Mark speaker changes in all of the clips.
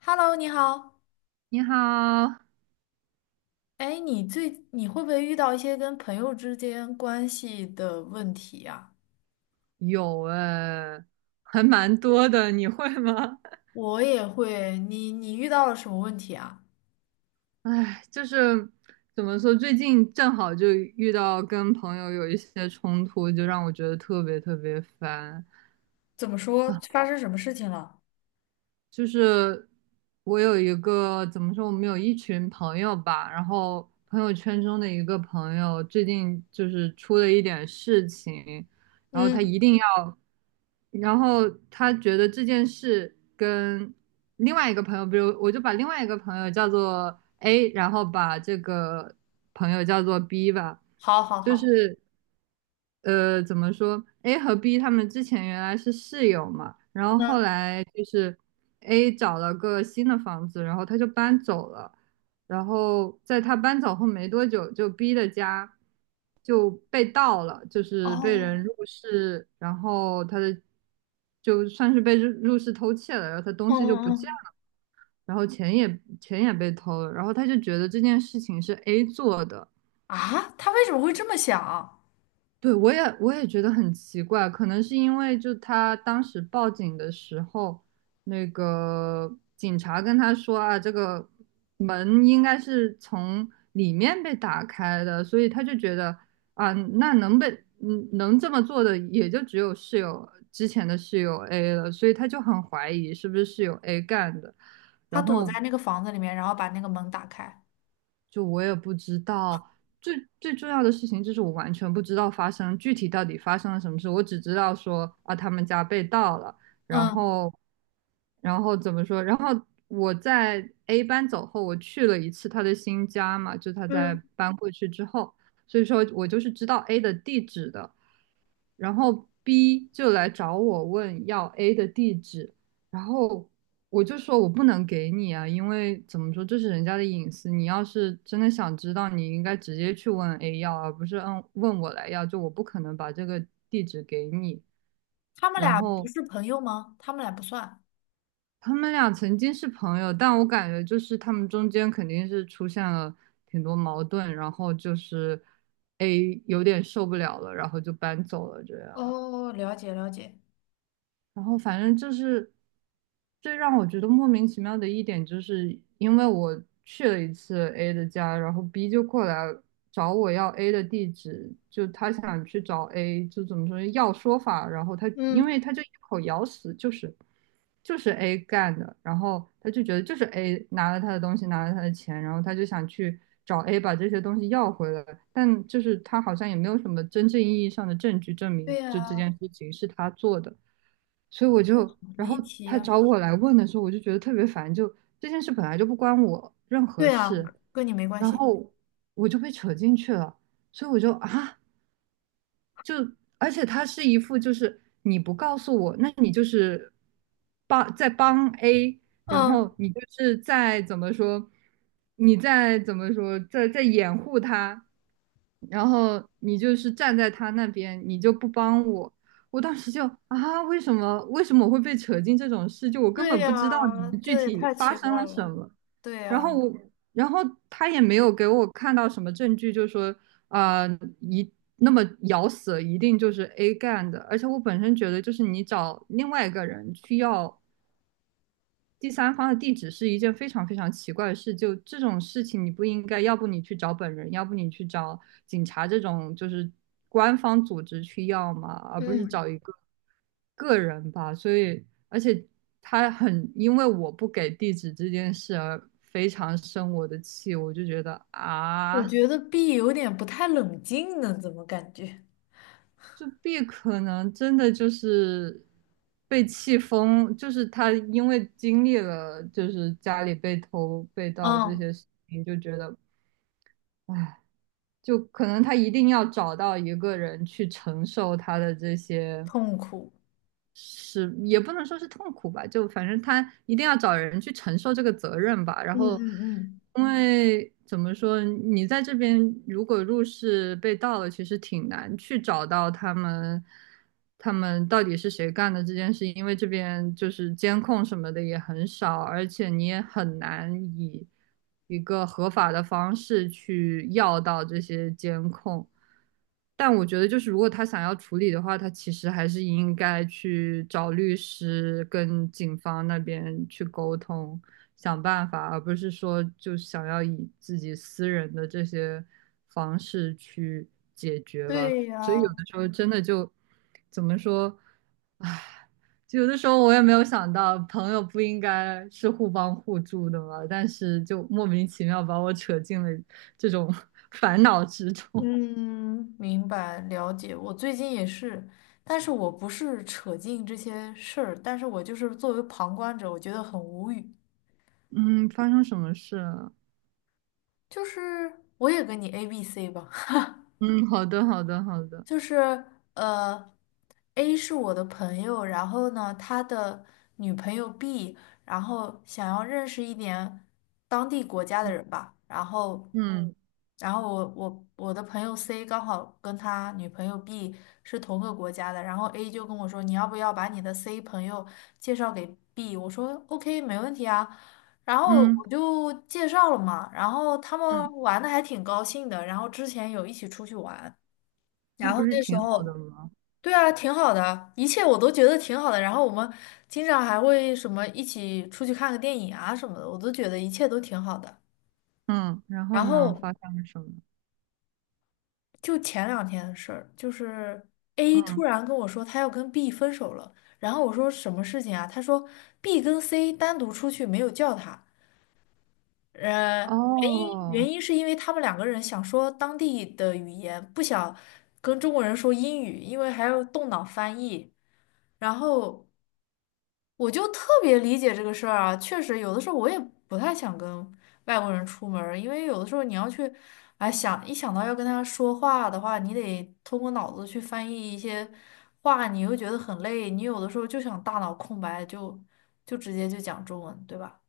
Speaker 1: Hello，你好。
Speaker 2: 你好。
Speaker 1: 哎，你会不会遇到一些跟朋友之间关系的问题呀？
Speaker 2: 有哎，还蛮多的，你会吗？
Speaker 1: 我也会。你遇到了什么问题啊？
Speaker 2: 哎，就是怎么说，最近正好就遇到跟朋友有一些冲突，就让我觉得特别特别烦。
Speaker 1: 怎么说？发生什么事情了？
Speaker 2: 就是我有一个怎么说，我们有一群朋友吧，然后朋友圈中的一个朋友最近就是出了一点事情，然后他一
Speaker 1: 嗯，
Speaker 2: 定要，然后他觉得这件事跟另外一个朋友，比如我就把另外一个朋友叫做 A，然后把这个朋友叫做 B 吧。
Speaker 1: 好，好，
Speaker 2: 就
Speaker 1: 好。
Speaker 2: 是怎么说？A 和 B 他们之前原来是室友嘛，然后后
Speaker 1: 嗯，
Speaker 2: 来就是 A 找了个新的房子，然后他就搬走了。然后在他搬走后没多久，就 B 的家就被盗了，就是被人
Speaker 1: 哦，
Speaker 2: 入室，然后他的就算是被入室偷窃了，然后他东
Speaker 1: 嗯
Speaker 2: 西就不
Speaker 1: 嗯
Speaker 2: 见
Speaker 1: 嗯，
Speaker 2: 了，然后钱也被偷了，然后他就觉得这件事情是 A 做的。
Speaker 1: 啊，他为什么会这么想？
Speaker 2: 对，我也觉得很奇怪，可能是因为就他当时报警的时候，那个警察跟他说啊，这个门应该是从里面被打开的，所以他就觉得啊，那能被嗯能这么做的也就只有之前的室友 A 了，所以他就很怀疑是不是室友 A 干的。
Speaker 1: 他
Speaker 2: 然
Speaker 1: 躲在
Speaker 2: 后
Speaker 1: 那个房子里面，然后把那个门打开。
Speaker 2: 就我也不知道。最最重要的事情就是我完全不知道具体到底发生了什么事，我只知道说啊他们家被盗了。然
Speaker 1: 嗯，
Speaker 2: 后然后怎么说？然后我在 A 班走后，我去了一次他的新家嘛，就他在
Speaker 1: 嗯，
Speaker 2: 搬过去之后，所以说我就是知道 A 的地址的。然后 B 就来找我问要 A 的地址，然后我就说我不能给你啊，因为怎么说这是人家的隐私，你要是真的想知道，你应该直接去问 A 要，而不是问我来要，就我不可能把这个地址给你。
Speaker 1: 他们
Speaker 2: 然
Speaker 1: 俩不
Speaker 2: 后
Speaker 1: 是朋友吗？他们俩不算。
Speaker 2: 他们俩曾经是朋友，但我感觉就是他们中间肯定是出现了挺多矛盾，然后就是 A 有点受不了了，然后就搬走了这样。
Speaker 1: 哦，了解了解。
Speaker 2: 然后反正就是最让我觉得莫名其妙的一点，就是因为我去了一次 A 的家，然后 B 就过来找我要 A 的地址，就他想去找 A,就怎么说要说法，然后他因
Speaker 1: 嗯，
Speaker 2: 为他就一口咬死就是 A 干的，然后他就觉得就是 A 拿了他的东西，拿了他的钱，然后他就想去找 A 把这些东西要回来，但就是他好像也没有什么真正意义上的证据证
Speaker 1: 对
Speaker 2: 明就这
Speaker 1: 呀，
Speaker 2: 件事情是他做的。所以我就，然后
Speaker 1: 离奇
Speaker 2: 他
Speaker 1: 呀。
Speaker 2: 找我来问的时候，我就觉得特别烦，就这件事本来就不关我任何
Speaker 1: 对呀，
Speaker 2: 事，
Speaker 1: 跟你没关
Speaker 2: 然
Speaker 1: 系。
Speaker 2: 后我就被扯进去了，所以我就啊，就而且他是一副就是你不告诉我，那你就是在帮 A,然
Speaker 1: 嗯，
Speaker 2: 后你就是在怎么说，你在怎么说，在掩护他，然后你就是站在他那边，你就不帮我。我当时就啊，为什么我会被扯进这种事？就我根
Speaker 1: 对
Speaker 2: 本不知道你
Speaker 1: 呀，
Speaker 2: 们具
Speaker 1: 这也
Speaker 2: 体
Speaker 1: 太
Speaker 2: 发
Speaker 1: 奇
Speaker 2: 生
Speaker 1: 怪
Speaker 2: 了什
Speaker 1: 了。
Speaker 2: 么。
Speaker 1: 对
Speaker 2: 然后
Speaker 1: 呀，
Speaker 2: 我，然后他也没有给我看到什么证据，就说呃，一那么咬死一定就是 A 干的。而且我本身觉得，就是你找另外一个人去要第三方的地址是一件非常非常奇怪的事。就这种事情，你不应该，要不你去找本人，要不你去找警察这种就是官方组织去要嘛，而不是
Speaker 1: 嗯，
Speaker 2: 找一个个人吧。所以，而且他很因为我不给地址这件事而非常生我的气，我就觉得
Speaker 1: 我
Speaker 2: 啊。
Speaker 1: 觉得 B 有点不太冷静呢，怎么感觉？
Speaker 2: 就 B 可能真的就是被气疯，就是他因为经历了就是家里被偷被盗这
Speaker 1: 嗯，
Speaker 2: 些事情，就觉得，唉，就可能他一定要找到一个人去承受他的这些，
Speaker 1: 痛苦。
Speaker 2: 是也不能说是痛苦吧，就反正他一定要找人去承受这个责任吧。然
Speaker 1: 嗯
Speaker 2: 后，
Speaker 1: 嗯嗯，
Speaker 2: 因为怎么说，你在这边如果入室被盗了，其实挺难去找到他们，他们到底是谁干的这件事，因为这边就是监控什么的也很少，而且你也很难以一个合法的方式去要到这些监控。但我觉得，就是如果他想要处理的话，他其实还是应该去找律师跟警方那边去沟通，想办法，而不是说就想要以自己私人的这些方式去解决吧。
Speaker 1: 对
Speaker 2: 所以
Speaker 1: 呀，
Speaker 2: 有的时候真的就怎么说，就有的时候我也没有想到，朋友不应该是互帮互助的嘛，但是就莫名其妙把我扯进了这种 烦恼之中。
Speaker 1: 嗯，明白了解。我最近也是，但是我不是扯进这些事儿，但是我就是作为旁观者，我觉得很无语。
Speaker 2: 嗯，发生什么事了？
Speaker 1: 就是我也跟你 A B C 吧。
Speaker 2: 嗯，好的，好的，好的。
Speaker 1: 就是呃，A 是我的朋友，然后呢，他的女朋友 B，然后想要认识一点当地国家的
Speaker 2: 嗯
Speaker 1: 人吧，然后，
Speaker 2: 嗯
Speaker 1: 然后我的朋友 C 刚好跟他女朋友 B 是同个国家的，然后 A 就跟我说，你要不要把你的 C 朋友介绍给 B？我说 OK，没问题啊。然后
Speaker 2: 嗯。嗯
Speaker 1: 我就介绍了嘛，然后他
Speaker 2: 嗯，
Speaker 1: 们玩的还挺高兴的，然后之前有一起出去玩。
Speaker 2: 那
Speaker 1: 然
Speaker 2: 不
Speaker 1: 后
Speaker 2: 是
Speaker 1: 那时
Speaker 2: 挺好的
Speaker 1: 候，
Speaker 2: 吗？
Speaker 1: 对啊，挺好的，一切我都觉得挺好的。然后我们经常还会什么一起出去看个电影啊什么的，我都觉得一切都挺好的。
Speaker 2: 嗯，然后
Speaker 1: 然
Speaker 2: 呢，
Speaker 1: 后
Speaker 2: 发生了什么？
Speaker 1: 就前两天的事儿，就是 A 突
Speaker 2: 嗯。
Speaker 1: 然跟我说他要跟 B 分手了，然后我说什么事情啊？他说 B 跟 C 单独出去没有叫他，呃，原因原
Speaker 2: 哦，
Speaker 1: 因是因为他们两个人想说当地的语言，不想跟中国人说英语，因为还要动脑翻译。然后我就特别理解这个事儿啊，确实有的时候我也不太想跟外国人出门儿，因为有的时候你要去，哎，想到要跟他说话的话，你得通过脑子去翻译一些话，你又觉得很累，你有的时候就想大脑空白，就直接就讲中文，对吧？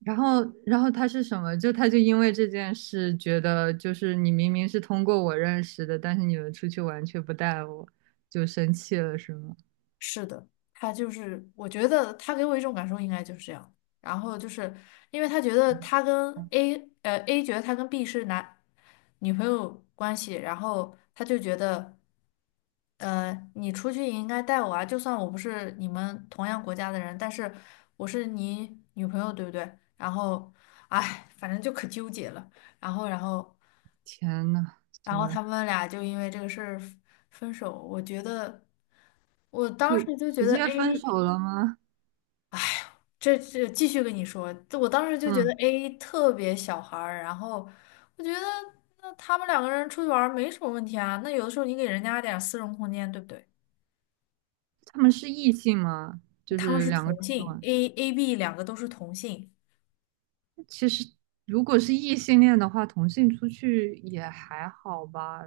Speaker 2: 然后，然后他是什么？就他就因为这件事，觉得就是你明明是通过我认识的，但是你们出去玩却不带我，就生气了，是吗？
Speaker 1: 是的，他就是，我觉得他给我一种感受应该就是这样，然后就是因为他觉得他跟
Speaker 2: 啊，
Speaker 1: A，A 觉得他跟 B 是男女朋友关系，然后他就觉得。你出去也应该带我啊，就算我不是你们同样国家的人，但是我是你女朋友，对不对？然后，哎，反正就可纠结了。然后，然后，
Speaker 2: 天呐，
Speaker 1: 然
Speaker 2: 真
Speaker 1: 后
Speaker 2: 的
Speaker 1: 他们俩就因为这个事儿分手。我
Speaker 2: 就
Speaker 1: 当时就觉
Speaker 2: 直
Speaker 1: 得
Speaker 2: 接分
Speaker 1: A，
Speaker 2: 手了吗？
Speaker 1: 这继续跟你说，我当时就觉得
Speaker 2: 嗯，
Speaker 1: A 特别小孩儿。然后我觉得，那他们两个人出去玩儿没什么问题啊。那有的时候你给人家点儿私人空间，对不对？
Speaker 2: 他们是异性吗？就
Speaker 1: 他们
Speaker 2: 是
Speaker 1: 是
Speaker 2: 两个
Speaker 1: 同
Speaker 2: 出去
Speaker 1: 性
Speaker 2: 玩。
Speaker 1: ，A B 两个都是同性，
Speaker 2: 其实如果是异性恋的话，同性出去也还好吧，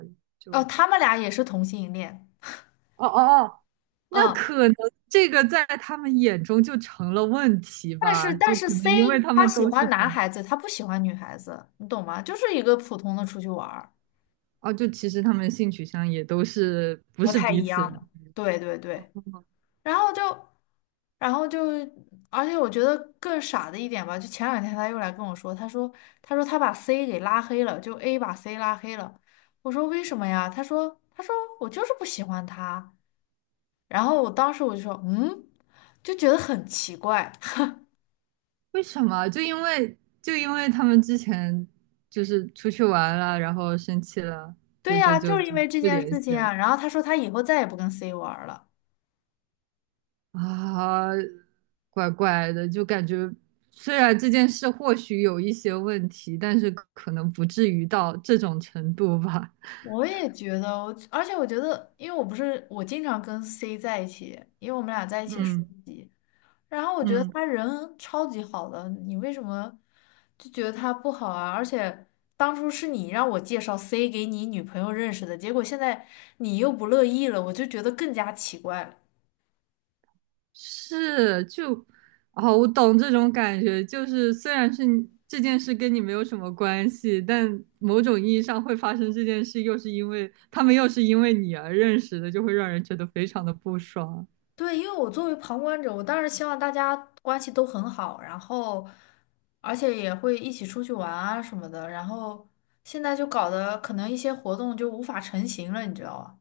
Speaker 1: 哦，
Speaker 2: 就
Speaker 1: 他们俩也是同性恋，
Speaker 2: 哦哦哦，那
Speaker 1: 嗯，
Speaker 2: 可能这个在他们眼中就成了问题
Speaker 1: 但
Speaker 2: 吧，
Speaker 1: 是但
Speaker 2: 就
Speaker 1: 是
Speaker 2: 可能
Speaker 1: C
Speaker 2: 因为他
Speaker 1: 他
Speaker 2: 们
Speaker 1: 喜
Speaker 2: 都是
Speaker 1: 欢男
Speaker 2: 同，
Speaker 1: 孩子，他不喜欢女孩子，你懂吗？就是一个普通的出去玩儿，
Speaker 2: 哦，就其实他们性取向也都是不
Speaker 1: 不
Speaker 2: 是
Speaker 1: 太
Speaker 2: 彼
Speaker 1: 一
Speaker 2: 此
Speaker 1: 样
Speaker 2: 的。
Speaker 1: 的，对对对，然后就然后就，而且我觉得更傻的一点吧，就前两天他又来跟我说，他说他把 C 给拉黑了，就 A 把 C 拉黑了，我说为什么呀？他说我就是不喜欢他。然后我当时我就说，嗯，就觉得很奇怪。
Speaker 2: 为什么？就因为就因为他们之前就是出去玩了，然后生气了，
Speaker 1: 对
Speaker 2: 就就
Speaker 1: 呀，就
Speaker 2: 就
Speaker 1: 是因
Speaker 2: 就
Speaker 1: 为这
Speaker 2: 不
Speaker 1: 件
Speaker 2: 联
Speaker 1: 事
Speaker 2: 系
Speaker 1: 情
Speaker 2: 了。
Speaker 1: 啊。然后他说他以后再也不跟 C 玩儿了。
Speaker 2: 啊，怪怪的，就感觉虽然这件事或许有一些问题，但是可能不至于到这种程度吧。
Speaker 1: 我也觉得，而且我觉得，因为我不是我经常跟 C 在一起，因为我们俩在一起实
Speaker 2: 嗯
Speaker 1: 习。然后我觉得
Speaker 2: 嗯，
Speaker 1: 他人超级好的，你为什么就觉得他不好啊？而且当初是你让我介绍 C 给你女朋友认识的，结果现在你又不乐意了，我就觉得更加奇怪了。
Speaker 2: 是，就，啊，我懂这种感觉，就是虽然是你这件事跟你没有什么关系，但某种意义上会发生这件事，又是因为他们又是因为你而认识的，就会让人觉得非常的不爽。
Speaker 1: 对，因为我作为旁观者，我当然希望大家关系都很好，然后而且也会一起出去玩啊什么的，然后现在就搞得可能一些活动就无法成型了，你知道吧？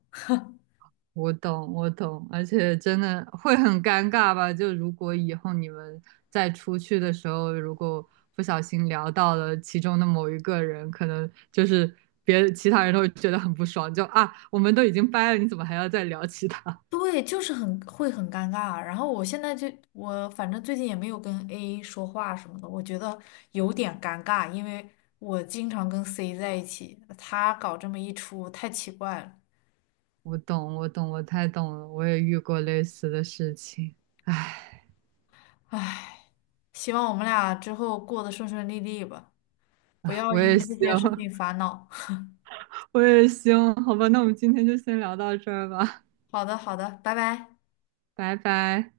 Speaker 2: 我懂，我懂，而且真的会很尴尬吧？就如果以后你们再出去的时候，如果不小心聊到了其中的某一个人，可能就是别其他人都会觉得很不爽，就啊，我们都已经掰了，你怎么还要再聊其他？
Speaker 1: 对，就是很会很尴尬。然后我现在就我反正最近也没有跟 A 说话什么的，我觉得有点尴尬，因为我经常跟 C 在一起，他搞这么一出太奇怪了，
Speaker 2: 我懂，我懂，我太懂了，我也遇过类似的事情。哎，
Speaker 1: 唉，希望我们俩之后过得顺顺利利吧。不要
Speaker 2: 我
Speaker 1: 因
Speaker 2: 也
Speaker 1: 为这
Speaker 2: 希
Speaker 1: 些
Speaker 2: 望，
Speaker 1: 事情烦恼。
Speaker 2: 我也希望，好吧，那我们今天就先聊到这儿吧，
Speaker 1: 好的，好的，拜拜。
Speaker 2: 拜拜。